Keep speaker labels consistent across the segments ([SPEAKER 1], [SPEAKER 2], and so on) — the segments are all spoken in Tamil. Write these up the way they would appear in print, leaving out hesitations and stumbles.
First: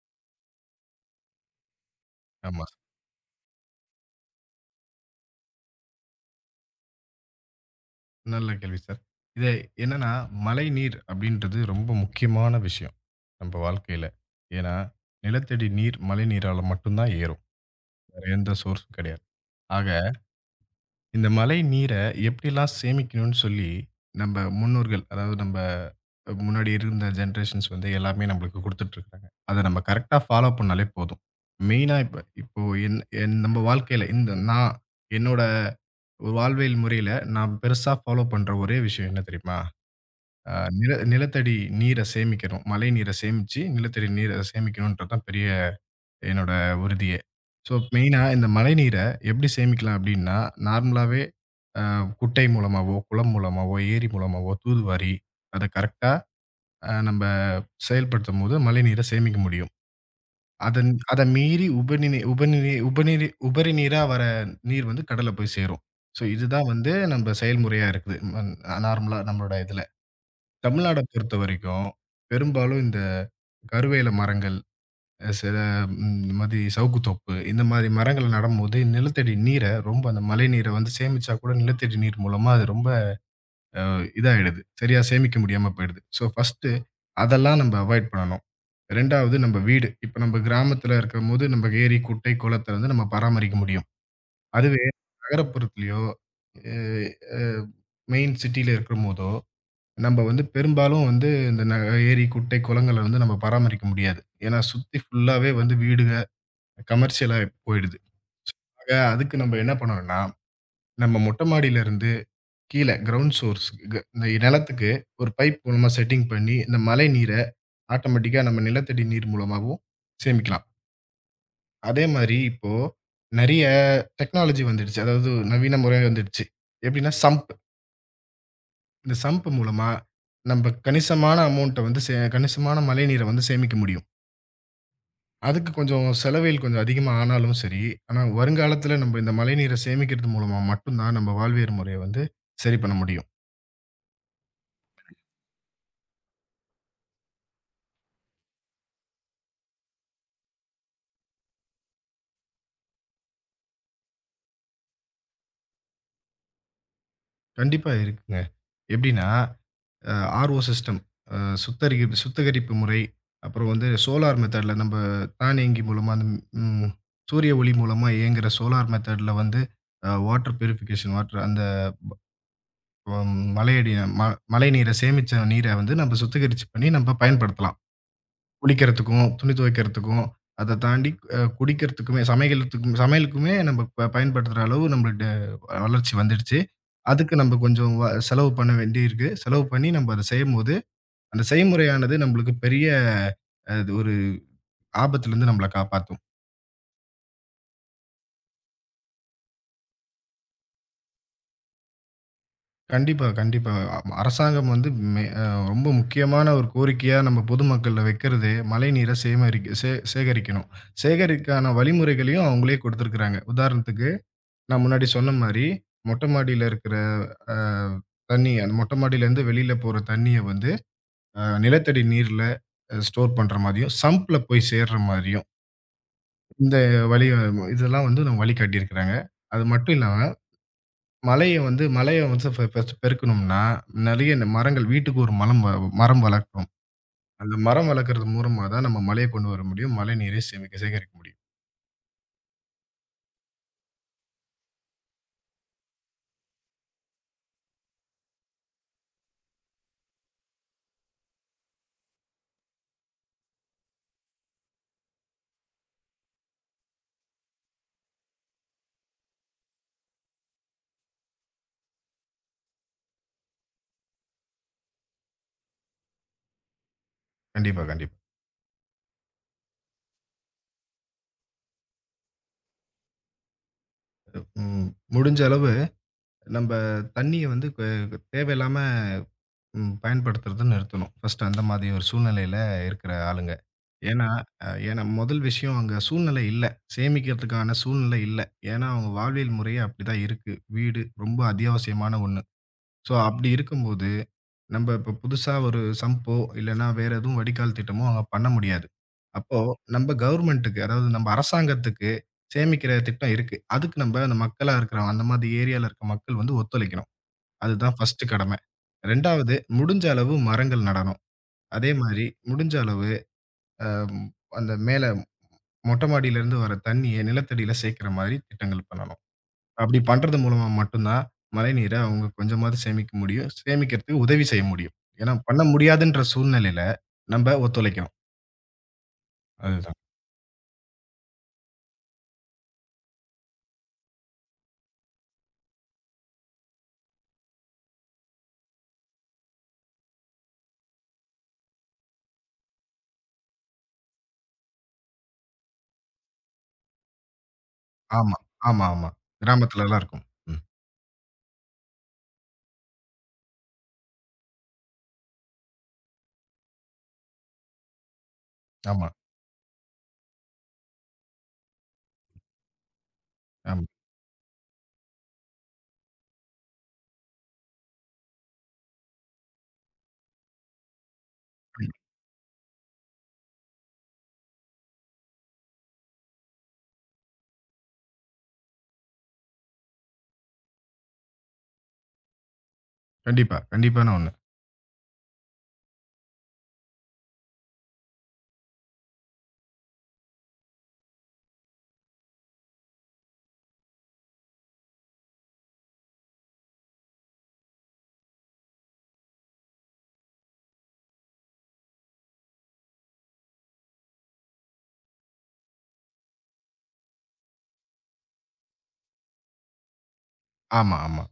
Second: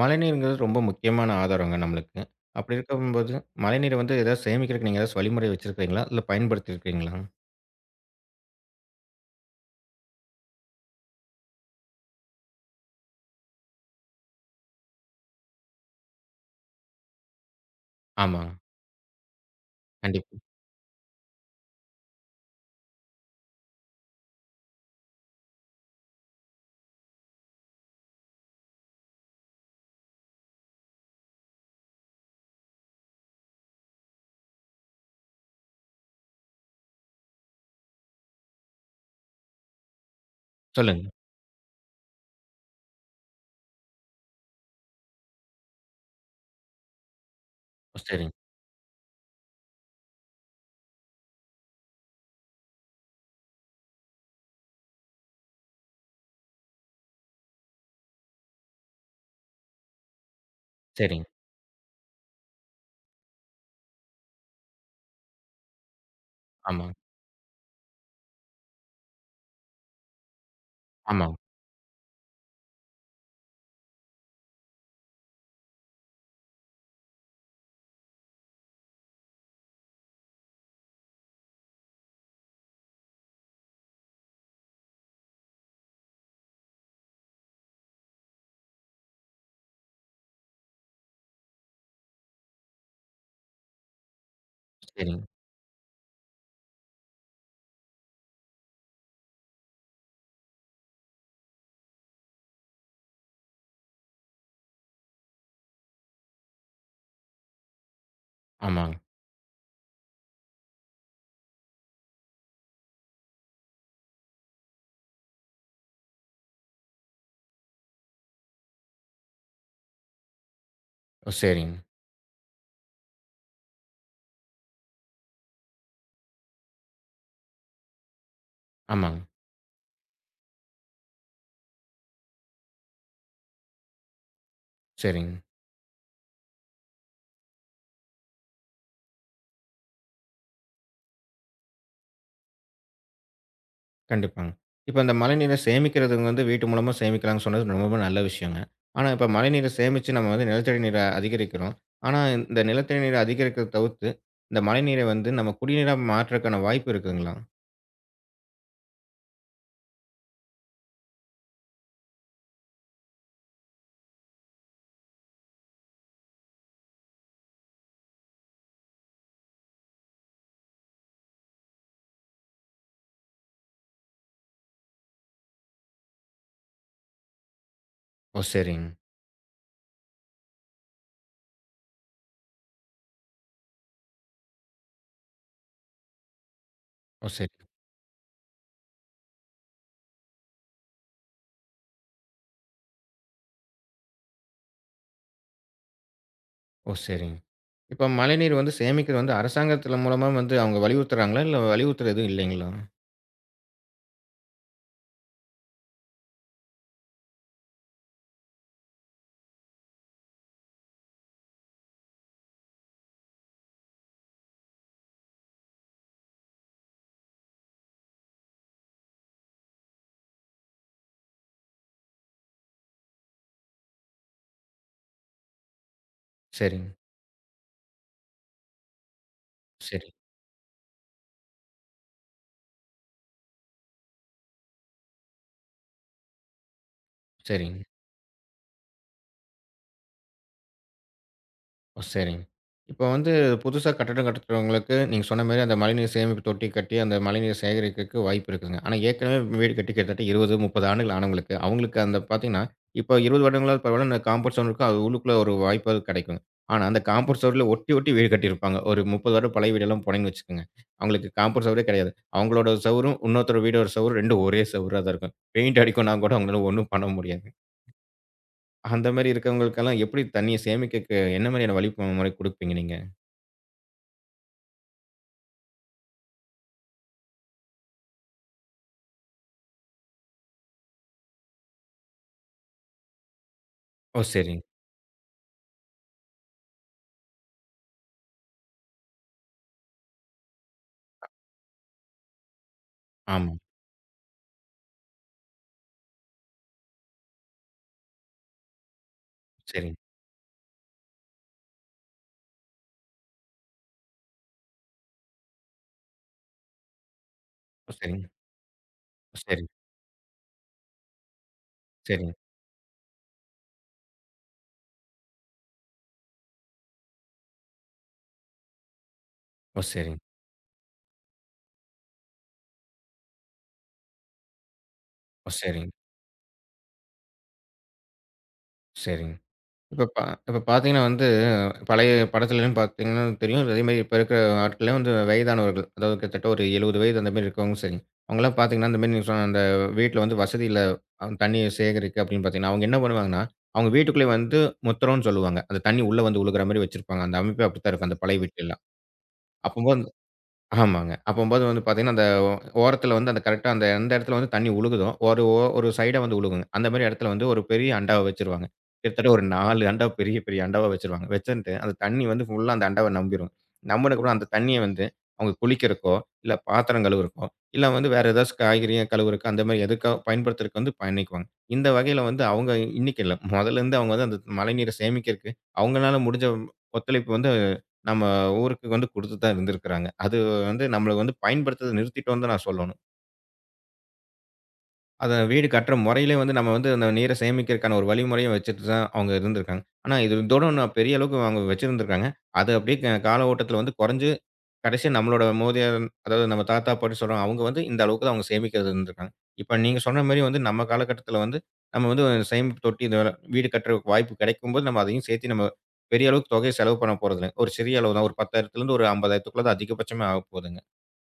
[SPEAKER 1] மழைநீருங்கிறது ரொம்ப முக்கியமான ஆதாரங்க நம்மளுக்கு.
[SPEAKER 2] ஆமா.
[SPEAKER 1] அப்படி இருக்கும்போது, மழைநீரை வந்து ஏதாவது சேமிக்கிறதுக்கு நீங்க ஏதாச்சு வழிமுறை வச்சிருக்கிறீங்களா? இல்ல பயன்படுத்தியிருக்கிறீங்களா?
[SPEAKER 2] நல்ல கேள்வி சார். இது என்னன்னா, மழைநீர் அப்படின்றது ரொம்ப முக்கியமான விஷயம், நம்ம வாழ்க்கையில. ஏன்னா, நிலத்தடி நீர் மழைநீரால மட்டும் தான் ஏறும். வேற எந்த
[SPEAKER 1] ஆமாங்க.
[SPEAKER 2] சோர்ஸும் கிடையாது. ஆக,
[SPEAKER 1] கண்டிப்பா.
[SPEAKER 2] இந்த மழைநீர எப்படிலாம் சேமிக்கணும்னு சொல்லி, நம்ம முன்னோர்கள், அதாவது நம்ம முன்னாடி இருந்த ஜெனரேஷன்ஸ் வந்து எல்லாமே நம்மளுக்கு குடுத்துட்டு இருக்காங்க. அத நம்ம கரெக்ட்டா ஃபாலோ பண்ணாலே போதும். மெயினா இப்போ என் என் நம்ம வாழ்க்கையில இந்த நான் என்னோட வாழ்வியல் முறையில நான் பெருசா ஃபாலோ பண்ற ஒரே விஷயம் என்ன தெரியுமா? அ நில
[SPEAKER 1] சொல்லுங்க.
[SPEAKER 2] நிலத்தடி நீர சேமிக்கணும். மழை நீர சேமிச்சு, நிலத்தடி நீர சேமிக்கணும்ன்றது தான் பெரிய என்னோட உறுதியே. ஸோ,
[SPEAKER 1] ஓ!
[SPEAKER 2] மெயினா
[SPEAKER 1] சரிங்க,
[SPEAKER 2] இந்த மழை நீர எப்படி சேமிக்கலாம் அப்படின்னா, நார்மலாவே அ குட்டை மூலமாவோ, குளம் மூலமாவோ, ஏரி மூலமாவோ தூதுவாரி அத கரெக்ட்டா நம்ப செயல்படுத்தும்போது மழைநீர சேமிக்க முடியும். அத
[SPEAKER 1] சரிங்க.
[SPEAKER 2] மீறி உபநிநீ உபநிநீ உபநிநீ உபரி நீரா வர நீர் வந்து கடல்ல போய் சேரும். ஸோ, இதுதான் வந்து
[SPEAKER 1] ஆமாங்க,
[SPEAKER 2] நம்ப செயல்முறையா இருக்குது. நார்மலா நம்மளோட இதுல. தமிழ்நாட
[SPEAKER 1] ஆமாங்க.
[SPEAKER 2] பொறுத்தவரைக்கும், பெரும்பாலும் இந்த கருவேல மரங்கள், அ சில ம் இந்த மாதிரி சவுக்குத்தோப்பு, இந்த மாதிரி மரங்கள் நடும்போது நிலத்தடி நீர ரொம்ப அந்த மழை நீர வந்து சேமிச்சா கூட நிலத்தடி நீர் மூலமா அது ரொம்ப அ இதாயிடுது. சரியா சேமிக்க முடியாம போயிடுது. ஸோ, ஃபர்ஸ்ட்டு அதெல்லாம் நம்ம அவாய்ட் பண்ணணும். 2வது நம்ம வீடு. இப்ப நம்ம கிராமத்துல இருக்கும்போது நம்ம ஏரி, குட்டை, குளத்த வந்து நம்ம பராமரிக்க முடியும். அதுவே
[SPEAKER 1] சரிங்க.
[SPEAKER 2] நகரப்புறத்திலயோ, எ அ மெயின் சிட்டில இருக்கும்போதோ நம்ம வந்து பெரும்பாலும் வந்து இந்த ஏரி, குட்டை, குளங்கள வந்து நம்ம பராமரிக்க முடியாது. ஏன்னா சுத்தி ஃபுல்லாவே வந்து கமர்ஷியலா போயிடுது. ஆக
[SPEAKER 1] ஆமாங்க.
[SPEAKER 2] அதுக்கு நம்ம என்ன பண்ணணும்னா, நம்ம மொட்டை மாடியிலருந்து கீழ கிரவுண்ட் சோர்ஸ் இந்த நிலத்துக்கு ஒரு பைப் மூலமா செட்டிங் பண்ணி, இந்த மழை நீர ஆட்டோமேட்டிக்கா நம்ம நிலத்தடி நீர் மூலமாவும் சேமிக்கலாம்.
[SPEAKER 1] ஓ! சரிங்க.
[SPEAKER 2] அதே மாரி இப்போ நெறைய டெக்னாலஜி வந்துடுச்சு. அதாவது நவீன முறை வந்துடுச்சு. எப்படின்னா சம்ப். இந்த
[SPEAKER 1] ஆமாங்க.
[SPEAKER 2] சம்ப் மூலமா நம்ம கணிசமான மழைநீர வந்து சேமிக்க முடியும்.
[SPEAKER 1] சரிங்க.
[SPEAKER 2] அதுக்கு கொஞ்சம் செலவில் கொஞ்சம் அதிகமா ஆனாலும் சரி, ஆனா வருங்காலத்துல நம்ம இந்த மழைநீர சேமிக்கிறது மூலமா மட்டும் தான் நம்ம வாழ்வியல் முறைய வந்து சரி பண்ண முடியும்.
[SPEAKER 1] கண்டிப்பாங்க. இப்ப இந்த மழைநீரை சேமிக்கிறது வந்து வீட்டு மூலமா சேமிக்கலாம்ன்னு சொன்னது ரொம்ப நல்ல விஷயங்க. ஆனா, இப்ப மழைநீரை சேமிச்சு நம்ம வந்து நிலத்தடி நீரை அதிகரிக்கிறோம். ஆனா, இந்த நிலத்தடி நீரை அதிகரிக்கிறத தவிர்த்து, இந்த மழைநீரை வந்து நம்ம குடிநீரா மாற்றக்கான வாய்ப்பு இருக்குங்களா?
[SPEAKER 2] கண்டிப்பா இருக்குங்க. எப்படின்னா, அ ஆர்ஓ சிஸ்டம் அ சுத்தரிகரிப்பு சுத்திகரிப்பு முறை, அப்புறம் வந்து சோலார் மெத்தட்ல நம்ம தானியங்கி மூலமா அந்த ம் சூரிய ஒளி மூலமா இயங்குற சோலார் மெத்தட்ல வந்து அ வாட்டர் பியூரிஃபிகேஷன் வாட்டர் அந்த ப மழையடி ம மழைநீர சேமிச்ச நீர வந்து நம்ம சுத்திகரிச்சு பண்ணி நம்ம பயன்படுத்தலாம்.
[SPEAKER 1] ஓ! சரிங்க.
[SPEAKER 2] குளிக்கிறதுக்கும், துணி துவைக்கிறதுக்கும், அத தாண்டி குடிக்கிறதுக்குமே, சமைக்கிறதுக்கும் சமையலுக்குமே நம்ம பயன்படுத்துற அளவு நம்மள்ட்ட வளர்ச்சி வந்துடுச்சு.
[SPEAKER 1] ஓ!
[SPEAKER 2] அதுக்கு
[SPEAKER 1] சரி.
[SPEAKER 2] நம்ம கொஞ்சம் செலவு பண்ண வேண்டியிருக்கு. செலவு பண்ணி நம்ம அத செய்யும்போது, அந்த செய்முறையானது நம்மளுக்கு பெரிய அது ஒரு ஆபத்துலருந்து நம்மள காப்பாத்தும்.
[SPEAKER 1] ஓ! சரிங்க. இப்ப மழைநீர் வந்து சேமிக்கிறது வந்து அரசாங்கத்தில மூலமா வந்து அவங்க வலியுறுத்துறாங்களா? இல்ல வலியுறுத்துற எதுவும் இல்லைங்களா?
[SPEAKER 2] கண்டிப்பா, கண்டிப்பா. ஆமா. அரசாங்கம் வந்து மெ அ ரொம்ப முக்கியமான ஒரு கோரிக்கையா நம்ம பொதுமக்கள்ல வைக்கிறது, மழைநீர சேமரிக்க சே சேகரிக்கணும். சேகரிக்கான வழிமுறைகளையும் அவங்களே குடுத்துருக்காங்க. உதாரணத்துக்கு நான் முன்னாடி சொன்ன மாரி, மொட்டை மாடியில இருக்கிற அ தண்ணி அந்த மொட்டை மாடியிலேருந்து வெளியில போற தண்ணிய வந்து, நிலத்தடி நீர்ல ஸ்டோர் பண்ற மாரியும், சம்ப்ல போய் சேர்ற மாரியும், இந்த
[SPEAKER 1] சரிங்க.
[SPEAKER 2] வழிய இதெல்லாம் வந்து நம்ம வழி காட்டியிருக்கிறாங்க. அது மட்டும்
[SPEAKER 1] சரி,
[SPEAKER 2] இல்லாம, மழைய வந்து ஃபர்ஸ்ட் பெருக்கணும்னா, நெறைய இந்த மரங்கள் வீட்டுக்கு ஒரு மலம் வ மரம் வளர்க்கணும். அந்த
[SPEAKER 1] சரிங்க.
[SPEAKER 2] மரம் வளர்க்கறது மூலமா தான் நம்ம மழைய கொண்டு வர முடியும். மழை நீரை சேமிக்க சேகரிக்க முடியும்.
[SPEAKER 1] ஓ! சரிங்க. இப்ப வந்து புதுசா கட்டடம் கட்டுறவங்களுக்கு நீங்க சொன்ன மாரி அந்த மழைநீர் சேமிப்பு தொட்டி கட்டி அந்த மழைநீர் சேகரிக்கிறதுக்கு வாய்ப்பு இருக்குதுங்க. ஆனா ஏற்கனவே வீடு கட்டி கிட்டத்தட்ட 20, 30 ஆண்டுகள் ஆனவங்களுக்கு, அவங்களுக்கு அந்த பார்த்தீங்கன்னா, இப்ப 20 வருடங்களாவது பரவாயில்ல அந்த காம்பவுண்ட் சுவர் இருக்கும். அது உள்ளுக்குள்ள ஒரு வாய்ப்பாவது கிடைக்குங்க. ஆனா அந்த காம்பவுண்ட் சுவர்ல ஒட்டி ஒட்டி வீடு கட்டியிருப்பாங்க. ஒரு 30 வருடம் பழைய வீடெல்லாம் போனீங்கன்னு வச்சுக்கோங்க. அவங்களுக்கு காம்பவுண்ட் சுவரே கிடையாது. அவங்களோட சவுரும், இன்னொருத்தர் வீடோட சவுரும் 2 ஒரே சவுரா தான் இருக்கும். பெயிண்ட் அடிக்கும்னா கூட அவங்களால ஒண்ணும் பண்ண முடியாது.
[SPEAKER 2] கண்டிப்பா, கண்டிப்பா.
[SPEAKER 1] அந்த மாரி இருக்கிறவங்களுக்கெல்லாம் எப்படி தண்ணீய சேமிக்க என்ன மாரியான வழிமுறை குடுப்பீங்க நீங்க?
[SPEAKER 2] ம் முடிஞ்ச அளவு நம்ப தண்ணிய வந்து தேவையில்லாம பயன்படுத்துறத நிறுத்தணும். ஃபர்ஸ்ட்டு அந்த மாதிரி ஒரு சூழ்நிலையில இருக்கிற ஆளுங்க.
[SPEAKER 1] ஓ!
[SPEAKER 2] ஏன்னா,
[SPEAKER 1] சரிங்க.
[SPEAKER 2] அ ஏன்னா முதல் விஷயம் அங்க சூழ்நிலை இல்ல. சேமிக்கிறதுக்கான சூழ்நிலை இல்ல. ஏன்னா அவங்க வாழ்வியல் முறையே அப்படிதான் இருக்கு. வீடு ரொம்ப அத்தியாவசியமான ஒண்ணு. ஸோ அப்படி
[SPEAKER 1] ஆமா.
[SPEAKER 2] இருக்கும்போது, நம்ப இப்ப புதுசா ஒரு சம்போ இல்லன்னா வேற எதுவும் வடிகால் திட்டமோ அங்க பண்ண முடியாது. அப்போ
[SPEAKER 1] சரிங்க.
[SPEAKER 2] நம்ப கவர்மெண்ட்டுக்கு அதாவது நம்ப அரசாங்கத்துக்கு சேமிக்கிற திட்டம் இருக்கு. அதுக்கு நம்ப அந்த மக்களா இருக்கிறவங்க அந்த மாதிரி ஏரியால இருக்க மக்கள் வந்து ஒத்துழைக்கணும்.
[SPEAKER 1] ஓ!
[SPEAKER 2] அதுதான்
[SPEAKER 1] சரிங்க.
[SPEAKER 2] ஃபர்ஸ்ட்டு கடமை.
[SPEAKER 1] ஓ!
[SPEAKER 2] 2வது
[SPEAKER 1] சரிங்க.
[SPEAKER 2] முடிஞ்ச அளவு மரங்கள் நடணும். அதே மாரி
[SPEAKER 1] சரிங்க.
[SPEAKER 2] முடிஞ்ச அளவு அ அந்த மேல மொட்ட மாடியிலருந்து வர தண்ணீய நிலத்தடியில சேர்க்கிற மாரி திட்டங்கள் பண்ணணும்.
[SPEAKER 1] ஓ!
[SPEAKER 2] அப்படி
[SPEAKER 1] சரிங்க.
[SPEAKER 2] பண்றது மூலமா மட்டும் தான் மழைநீர அவங்க கொஞ்சமாவது சேமிக்க முடியும். சேமிக்கிறதுக்கு உதவி செய்ய முடியும். ஏன்னா
[SPEAKER 1] ஓ!
[SPEAKER 2] பண்ண
[SPEAKER 1] சரிங்க.
[SPEAKER 2] முடியாதுன்ற சூழ்நிலையில நம்ப ஒத்துழைக்கணும்.
[SPEAKER 1] சரிங்க.
[SPEAKER 2] அதுதான்.
[SPEAKER 1] இப்ப பா இப்ப பார்த்தீங்கன்னா வந்து, பழைய படத்துலலாம் பார்த்தீங்கன்னா தெரியும். அதேமாரி இப்ப இருக்கிற ஆட்கள்லாம் வந்து வயதானவர்கள். அதாவது கிட்டத்தட்ட ஒரு 70 வயது அந்தமாரி இருக்கவங்களும் சரி. அவுங்கலாம் பார்த்தீங்கன்னா, இந்தமாரி நீங்க சொன்ன அந்த வீட்ல வந்து வசதி இல்ல. தண்ணீ சேகரிக்க அப்பிடின்னு பார்த்தீங்கன்னா, அவுங்க என்ன பண்ணுவாங்கன்னா, அவுங்க வீட்டுக்குள்ளே வந்து முத்தரோன்னு சொல்லுவாங்க. அந்த தண்ணீ உள்ள வந்து விழுகிறமாரி வச்சிருப்பாங்க. அந்த அமைப்பே அப்பிடித்தான் இருக்கும். அந்த
[SPEAKER 2] ஆமா,
[SPEAKER 1] பழைய வீட்லலாம்.
[SPEAKER 2] ஆமா, ஆமா. கிராமத்துலலாம்
[SPEAKER 1] அப்பம்போது
[SPEAKER 2] இருக்கும். ம்.
[SPEAKER 1] ஆமாங்க. அப்பம்போது வந்து பார்த்தீங்கன்னா, அந்த ஓ ஓரத்தில வந்து அந்த கரெக்ட்டா அந்த எந்த இடத்துல வந்து தண்ணி உழுகுதோ, ஒரு சைடா வந்து உழுகுங்க. அந்த மாரி இடத்துல வந்து ஒரு பெரிய அண்டாவ வச்சுருவாங்க.
[SPEAKER 2] ஆமா,
[SPEAKER 1] கிட்டத்தட்ட ஒரு 4 அண்டா பெரிய, பெரிய அண்டாவா வச்சுருவாங்க. வச்சுன்ட்டு அந்த தண்ணி வந்து ஃபுல்லா அந்த அண்டாவ நம்பிரும்.
[SPEAKER 2] ஆமா.
[SPEAKER 1] நம்புனக்கப்புறம் அந்த தண்ணிய வந்து அவங்க குளிக்கிறக்கோ, இல்ல பாத்திரம் கழுவுறக்கோ, இல்ல வந்து வேற ஏதாச்சும் காய்கறிய கழுவுறக்கு அந்த மாரி எதுக்கோ பயன்படுத்துறதுக்கு வந்து பயணிக்குவாங்க. இந்த வகையில வந்து அவங்க இன்னைக்கு இல்ல. மொதல்லேருந்து அவங்க வந்து அந்த மழைநீர சேமிக்கிறக்கு அவங்களால முடிஞ்ச ஒத்துழைப்பு வந்து நம்ம ஊருக்கு வந்து குடுத்துட்டு தான் இருந்திருக்கிறாங்க. அது வந்து நம்மளுக்கு வந்து பயன்படுத்துறத நிறுத்திட்டோன்னு தான் நான் சொல்லணும்.
[SPEAKER 2] கண்டிப்பா, கண்டிப்பான ஒண்ணு.
[SPEAKER 1] அத வீடு கட்டுற முறையிலே வந்து நம்ம வந்து அந்த நீரை சேமிக்கிறதுக்கான ஒரு வழிமுறையும் வச்சுட்டு தான் அவங்க இருந்திருக்காங்க. ஆனா இது இதோட நான் பெரிய அளவுக்கு அவங்க வச்சிருந்திருக்காங்க. அது அப்படியே கால ஓட்டத்தில வந்து குறைஞ்சு கடைசியா நம்மளோட மூதியோர் அதாவது நம்ம தாத்தா, பாட்டி சொல்றோம். அவங்க வந்து இந்த அளவுக்கு தான் அவங்க சேமிக்கிறது இருந்திருக்காங்க. இப்ப நீங்க சொன்ன மாரி வந்து நம்ம காலகட்டத்தில வந்து நம்ம வந்து ஒரு சேமிப்பு தொட்டி இந்த வீடு கட்டுறக்கு வாய்ப்பு கிடைக்கும்போது நம்ம அதையும் சேர்த்து நம்ம பெரிய அளவுக்கு தொகைய செலவு பண்ண போறதில்ல. ஒரு சிறிய அளவு தான். ஒரு 10,000த்துலருந்து ஒரு 50,000த்துக்குள்ள தான் அதிகபட்சமே ஆகப்போதுங்க.
[SPEAKER 2] ஆமா, ஆமா.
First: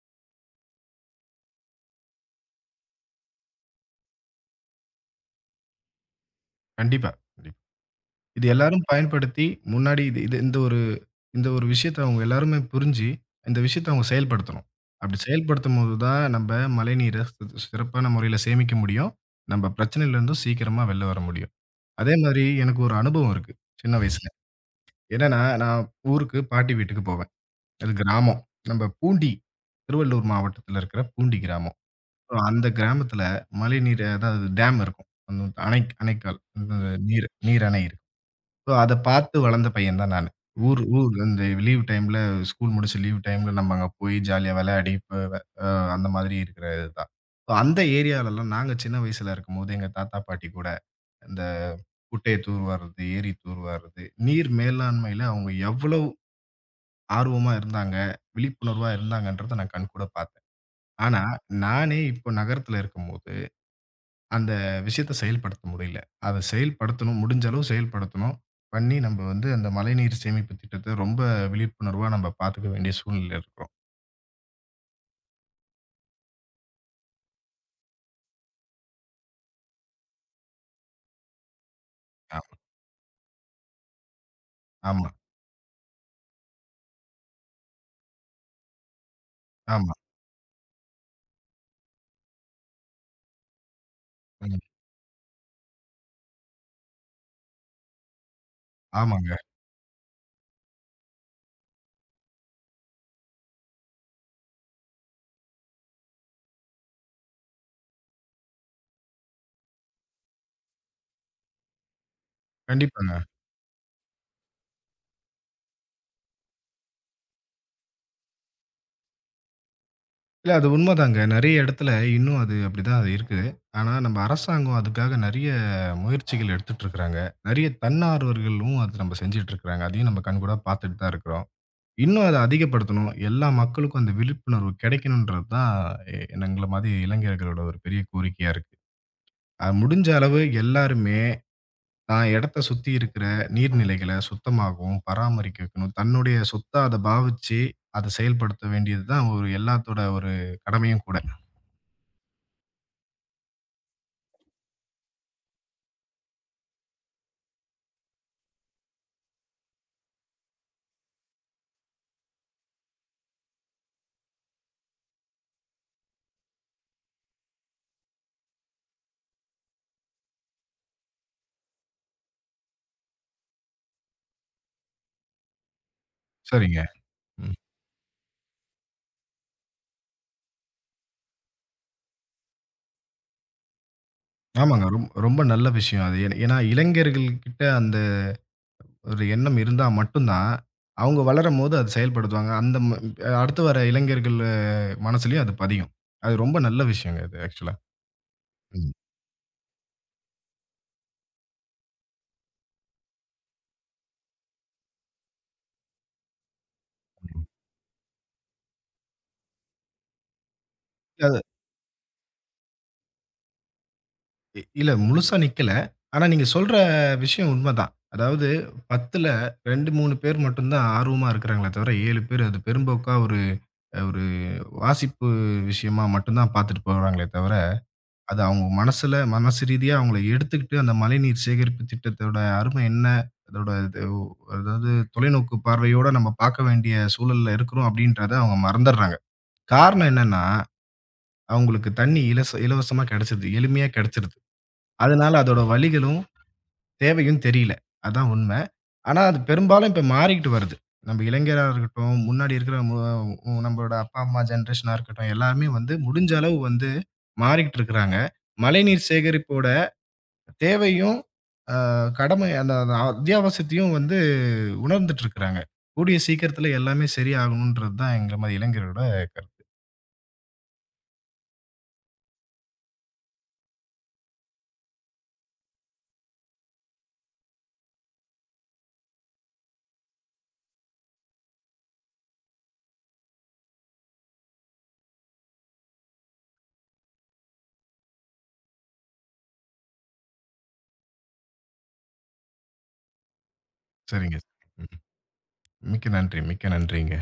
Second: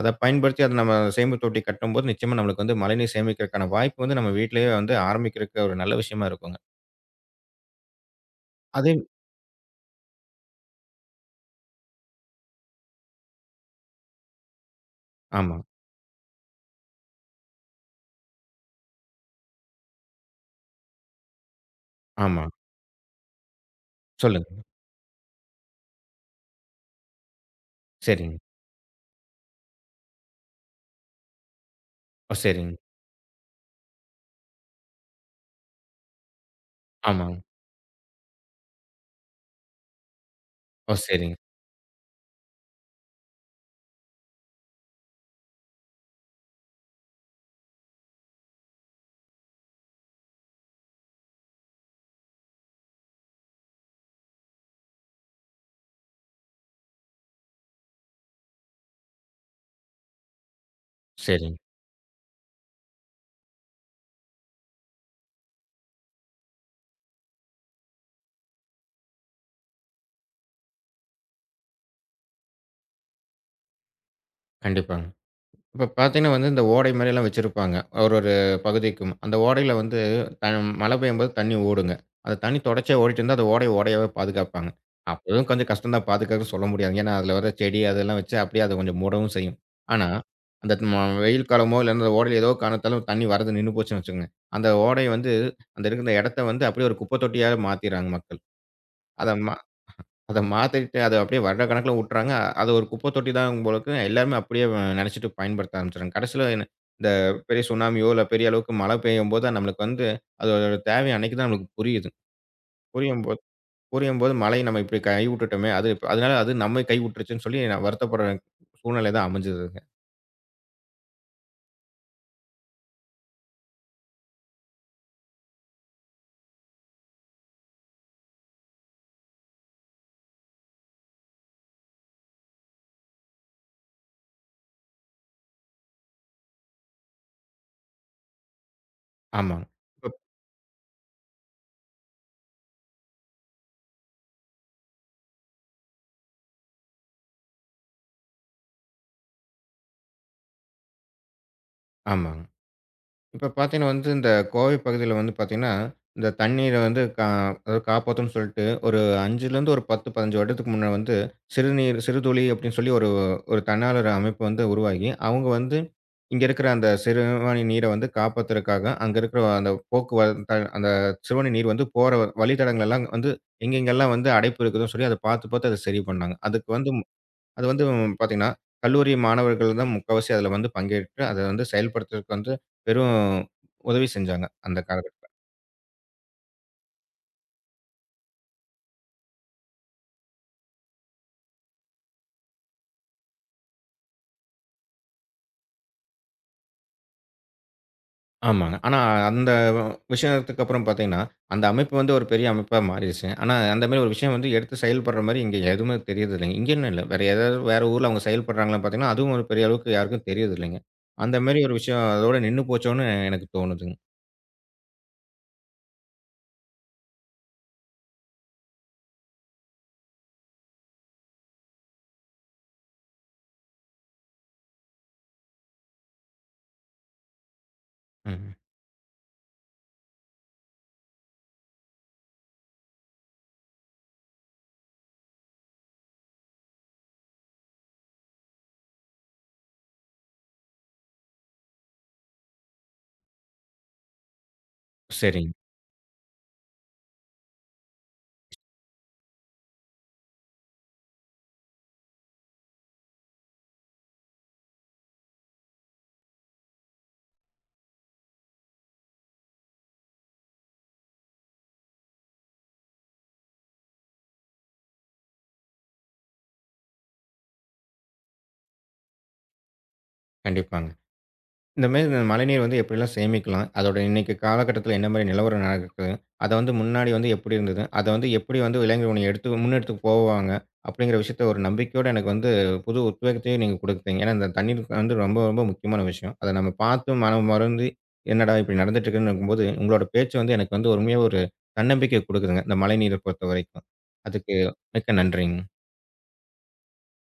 [SPEAKER 1] அத பயன்படுத்தி அத நம்ம சேமிப்பு தொட்டி கட்டும்போது, நிச்சயமா நம்மளுக்கு வந்து மழைநீர் சேமிக்கிறதுக்கான வாய்ப்பு வந்து நம்ம வீட்டிலேயே வந்து ஆரம்பிக்கிறதுக்கு ஒரு நல்ல விஷயமா இருக்குங்க.
[SPEAKER 2] கண்டிப்பா. இது எல்லாரும்
[SPEAKER 1] அதே
[SPEAKER 2] பயன்படுத்தி முன்னாடி இது இது இந்த ஒரு இந்த ஒரு விஷயத்த அவங்க எல்லாருமே புரிஞ்சு, இந்த விஷயத்த அவங்க செயல்படுத்தணும். அப்படி
[SPEAKER 1] ஆமா,
[SPEAKER 2] செயல்படுத்தும்போது தான் நம்ம மழைநீர சிறப்பான முறையில சேமிக்க முடியும். நம்ம பிரச்சனையிலிருந்தும் சீக்கிரமா வெளில வர முடியும். அதே மாதிரி
[SPEAKER 1] ஆமா.
[SPEAKER 2] எனக்கு ஒரு அனுபவம் இருக்கு, சின்ன வயசுல.
[SPEAKER 1] சொல்லுங்க.
[SPEAKER 2] என்னன்னா, நான் ஊருக்கு பாட்டி வீட்டுக்கு போவேன். அது
[SPEAKER 1] சரிங்க.
[SPEAKER 2] கிராமம். நம்ம பூண்டி, திருவள்ளூர் மாவட்டத்தில இருக்கிற பூண்டி கிராமம். So,
[SPEAKER 1] ஓ!
[SPEAKER 2] அந்த
[SPEAKER 1] சரிங்க.
[SPEAKER 2] கிராமத்தில மழைநீர் அதாவது டேம் இருக்கும். அந்த அணை அணைக்கால். அந்த நீர்
[SPEAKER 1] ஆமாங்க.
[SPEAKER 2] நீர் அணை ஸோ, அத பார்த்து வளர்ந்த பையன் தான் நானு. ஊர்
[SPEAKER 1] ஓ!
[SPEAKER 2] ஊர்
[SPEAKER 1] சரிங்க.
[SPEAKER 2] அந்த லீவ் டைம்ல ஸ்கூல் முடிச்சு லீவ் டைம்ல நம்ம அங்க போய் ஜாலியா விளையாடி, இப்ப வ அ அந்த மாதிரி இருக்கிற இதுதான். ஸோ, அந்த ஏரியாலலாம் நாங்க சின்ன வயசுல இருக்கும்போது, எங்க தாத்தா, பாட்டி கூட இந்த குட்டைய தூர்வார்றது, ஏரி தூர்வார்றது, நீர் மேலாண்மையில அவங்க எவ்வளவு ஆர்வமா இருந்தாங்க, விழிப்புணர்வா இருந்தாங்கன்றத நான் கண்கூட பார்த்தேன். ஆனா,
[SPEAKER 1] சரிங்க.
[SPEAKER 2] நானே இப்போ நகரத்துல இருக்கும்போது அந்த விஷயத்த செயல்படுத்த முடியல. அத செயல்படுத்தணும். முடிஞ்ச அளவு செயல்படுத்தணும். பண்ணி நம்ப வந்து அந்த மழைநீர் சேமிப்பு திட்டத்த ரொம்ப விழிப்புணர்வா நம்ப பாத்துக்க வேண்டிய சூழ்நிலையில இருக்கிறோம்.
[SPEAKER 1] கண்டிப்பாங்க. இப்ப பார்த்தீங்கன்னா வந்து, இந்த ஓடை மாரியெல்லாம் வச்சிருப்பாங்க. ஒரு ஒரு பகுதிக்கும். அந்த ஓடையில வந்து த மழை பெய்யும்போது தண்ணி ஓடுங்க. அந்த
[SPEAKER 2] ஆமா.
[SPEAKER 1] தண்ணி தொடர்ச்சியா ஓடிட்டு இருந்தா, அந்த ஓடையாவே பாதுகாப்பாங்க.
[SPEAKER 2] ஆமா,
[SPEAKER 1] அப்பவும் கொஞ்சம் கஷ்டம் தான் பாதுகாக்கன்னு சொல்ல முடியாது. ஏன்னா, அதுல வர செடி அதெல்லாம் வச்சு அப்படியே அத கொஞ்சம் மூடவும் செய்யும்.
[SPEAKER 2] ஆமா.
[SPEAKER 1] ஆனா, அந்த ம வெயில் காலமோ இல்லன்னா அந்த ஓடையில ஏதோ காரணத்தால தண்ணி வரது நின்னு போச்சுன்னு வச்சுக்கோங்க.
[SPEAKER 2] ம்.
[SPEAKER 1] அந்த ஓடைய வந்து அந்த இருக்கிற இடத்த வந்து அப்படியே ஒரு குப்பை தொட்டியா மாத்திர்றாங்க மக்கள். அத
[SPEAKER 2] ஆமாங்க.
[SPEAKER 1] ம அத மாத்திட்டு, அத அப்படியே வருடக்கணக்குல உட்றாங்க. அது ஒரு குப்பை தொட்டி தான் போலருக்கு. எல்லாருமே அப்படியே நெனச்சுட்டு பயன்படுத்த ஆரம்பிச்சுடுறாங்க. கடைசில என்ன இந்த பெரிய சுனாமியோ, இல்ல பெரிய அளவுக்கு மழை பெய்யும்போது தான் நம்மளுக்கு வந்து அதோட தேவை அன்னைக்கு தான் நம்மளுக்கு புரியுது.
[SPEAKER 2] கண்டிப்பாங்க.
[SPEAKER 1] புரியும்போது புரியும்போது மழைய நம்ம இப்படி கை விட்டுட்டோமே, அது அதனால அது நம்மை கை விட்டுருச்சுன்னு சொல்லி நான் வருத்தப்படுற சூழ்நிலை தான் அமைஞ்சதுங்க.
[SPEAKER 2] இல்ல அது உண்மதாங்க. நெறைய இடத்துல இன்னும் அது அப்படிதான் அது இருக்குது. ஆனா நம்ப அரசாங்கம் அதுக்காக நெறைய முயற்சிகள் எடுத்துட்டு இருக்கிறாங்க. நெறைய தன்னார்வர்களும் அது நம்ப செஞ்சுட்டு இருக்கிறாங்க. அதையும் நம்ப கண்கூடா பாத்துட்டு தான் இருக்கிறோம். இன்னும் அத அதிகப்படுத்தணும். எல்லா மக்களுக்கும் அந்த விழிப்புணர்வு கிடைக்கணுன்றது தான் எ எங்கள மாதிரி இளைஞர்களோட ஒரு பெரிய கோரிக்கையா இருக்கு.
[SPEAKER 1] ஆமாங்க.
[SPEAKER 2] அது முடிஞ்ச
[SPEAKER 1] இப்
[SPEAKER 2] அளவு எல்லாருமே தான் இடத்த சுத்தி இருக்கிற நீர்நிலைகள சுத்தமாகவும், பராமரிக்க வைக்கணும். தன்னுடைய சொத்தா அத பாவிச்சு, அத செயல்படுத்த வேண்டியது தான் ஒரு எல்லாத்தோட ஒரு கடமையும் கூட.
[SPEAKER 1] ஆமாங்க. இப்ப பார்த்தீங்கன்னா வந்து, இந்த கோவை பகுதியில வந்து பார்த்தீங்கன்னா, இந்த தண்ணீர வந்து அதாவது காப்பாத்தும்ன்னு சொல்லிட்டு, ஒரு 5லேருந்து ஒரு 10, 15 வருடத்துக்கு முன்ன வந்து, சிறுநீர் சிறுதுளி அப்படின்னு சொல்லி ஒரு ஒரு தன்னாளர் அமைப்பு வந்து உருவாகி, அவங்க வந்து இங்க இருக்கிற அந்த சிறுவாணி நீரை வந்து காப்பாத்துறதுக்காக, அங்க இருக்கிற அந்த போக்குவரத்து அந்த சிறுவாணி நீர் வந்து போற வழித்தடங்கள் எல்லாம் வந்து எங்கெங்கெல்லாம் வந்து அடைப்பு இருக்குதுன்னு சொல்லி அத பார்த்து பார்த்து அத சரி பண்ணாங்க. அதுக்கு
[SPEAKER 2] சரிங்க.
[SPEAKER 1] வந்து
[SPEAKER 2] ம்.
[SPEAKER 1] அது வந்து பார்த்தீங்கன்னா, கல்லூரி மாணவர்கள் தான் முக்காவாசி அதில வந்து பங்கேற்று, அத வந்து செயல்படுத்துறதுக்கு வந்து பெரும் உதவி செஞ்சாங்க, அந்த
[SPEAKER 2] ஆமாங்க.
[SPEAKER 1] காலகட்டத்தில.
[SPEAKER 2] ரொம்ப நல்ல விஷயம் அது. ஏன்னா ஏன்னா இளைஞர்கள்கிட்ட அந்த ஒரு எண்ணம் இருந்தா மட்டும் தான், அவங்க வளரும்போது அது செயல்படுத்துவாங்க. அந்த ம அடுத்து வர இளைஞர்கள் மனசுலயும் அது பதியும். அது ரொம்ப நல்ல விஷயங்க அது ஆக்சுவலா.
[SPEAKER 1] ஆமாங்க.
[SPEAKER 2] ம்.
[SPEAKER 1] ஆனா, அந்த விஷயத்துக்கு அப்புறம் பார்த்தீங்கன்னா, அந்த அமைப்பு வந்து ஒரு பெரிய அமைப்பா மாறிடுச்சு. ஆனா, அந்த மாரி ஒரு விஷயம் வந்து எடுத்து செயல்படுற மாரி இங்க எதுவுமே தெரியறதில்லைங்க. இங்கேன்னு இல்ல. வேற
[SPEAKER 2] ம்.
[SPEAKER 1] ஏதாவது வேற ஊர்ல அவங்க செயல்படுறாங்களான்னு பார்த்தீங்கன்னா, அதுவும் ஒரு பெரிய அளவுக்கு யாருக்கும் தெரியறதில்லைங்க. அந்த
[SPEAKER 2] அது
[SPEAKER 1] மாரி ஒரு விஷயம் அதோட நின்னு போச்சோன்னு எனக்கு தோணுதுங்க.
[SPEAKER 2] இல்ல முழுசா நிக்கல. ஆனா நீங்க சொல்ற விஷயம் உண்மதான். அதாவது 10ல 2, 3 பேர் மட்டும் தான் ஆர்வமா இருக்கிறாங்களே தவிர 7 பேர் அது பெரும்போக்கா ஒரு ஒரு வாசிப்பு விஷயமா மட்டும் தான் பார்த்துட்டு போறாங்களே தவிர, அது
[SPEAKER 1] ம்.
[SPEAKER 2] அவங்க மனசு ரீதியா அவங்கள எடுத்துக்கிட்டு அந்த மழைநீர் சேகரிப்பு திட்டத்தோட அருமை என்ன? அதோட அதாவது தொலைநோக்கு பார்வையோட நம்ம பார்க்க வேண்டிய சூழல்ல இருக்கிறோம் அப்படின்றத அவங்க மறந்துடுறாங்க. காரணம் என்னன்னா, அவங்களுக்கு தண்ணி இலவசமா கிடைச்சுடுது. எளிமையா கிடைச்சுடுது. அதனால
[SPEAKER 1] சரிங்க.
[SPEAKER 2] அதோட வலிகளும், தேவையும் தெரியல. அதான் உண்மை. ஆனா அது பெரும்பாலும் இப்ப மாறிக்கிட்டு வருது. நம்ம இளைஞரா இருக்கட்டும், முன்னாடி இருக்கிற மு உ நம்மளோட அப்பா, அம்மா ஜெனரேஷனா இருக்கட்டும், எல்லாருமே வந்து முடிஞ்ச அளவு வந்து மாறிக்கிட்டு இருக்கிறாங்க. மழைநீர் சேகரிப்போட தேவையும், அ கடமை அந்த அந்த அத்தியாவசியத்தையும் வந்து உணர்ந்துட்டு இருக்கிறாங்க. கூடிய சீக்கிரத்தில எல்லாமே சரியாகணுன்றது தான் எங்கள மாரி இளைஞரோட கருத்து.
[SPEAKER 1] கண்டிப்பாங்க. இந்த மாரி இந்த மழைநீர் வந்து எப்படிலாம் சேமிக்கலாம்? அதோட இன்னைக்கு காலகட்டத்தில என்ன மாரி நிலவரம் நடக்குது? அத வந்து முன்னாடி வந்து எப்படி இருந்தது? அத வந்து எப்படி வந்து இளைஞர்கள் எடுத்து முன்னெடுத்து போவாங்க? அப்படிங்கிற விஷயத்த ஒரு நம்பிக்கையோட எனக்கு வந்து புது உத்வேகத்தையும் நீங்க குடுத்தீங்க. ஏன்னா, இந்த தண்ணீர் வந்து ரொம்ப, ரொம்ப முக்கியமான விஷயம். அத நம்ம பார்த்து மனம் வருந்தி, என்னடா இப்படி நடந்துட்டு இருக்குன்னும்போது, உங்களோட பேச்சு வந்து எனக்கு வந்து உண்மையா ஒரு தன்னம்பிக்கை குடுக்குதுங்க. இந்த மழைநீர பொறுத்தவரைக்கும்.
[SPEAKER 2] சரிங்க.
[SPEAKER 1] அதுக்கு
[SPEAKER 2] ம்.
[SPEAKER 1] மிக்க நன்றிங்க.
[SPEAKER 2] மிக்க நன்றி, மிக்க நன்றிங்க.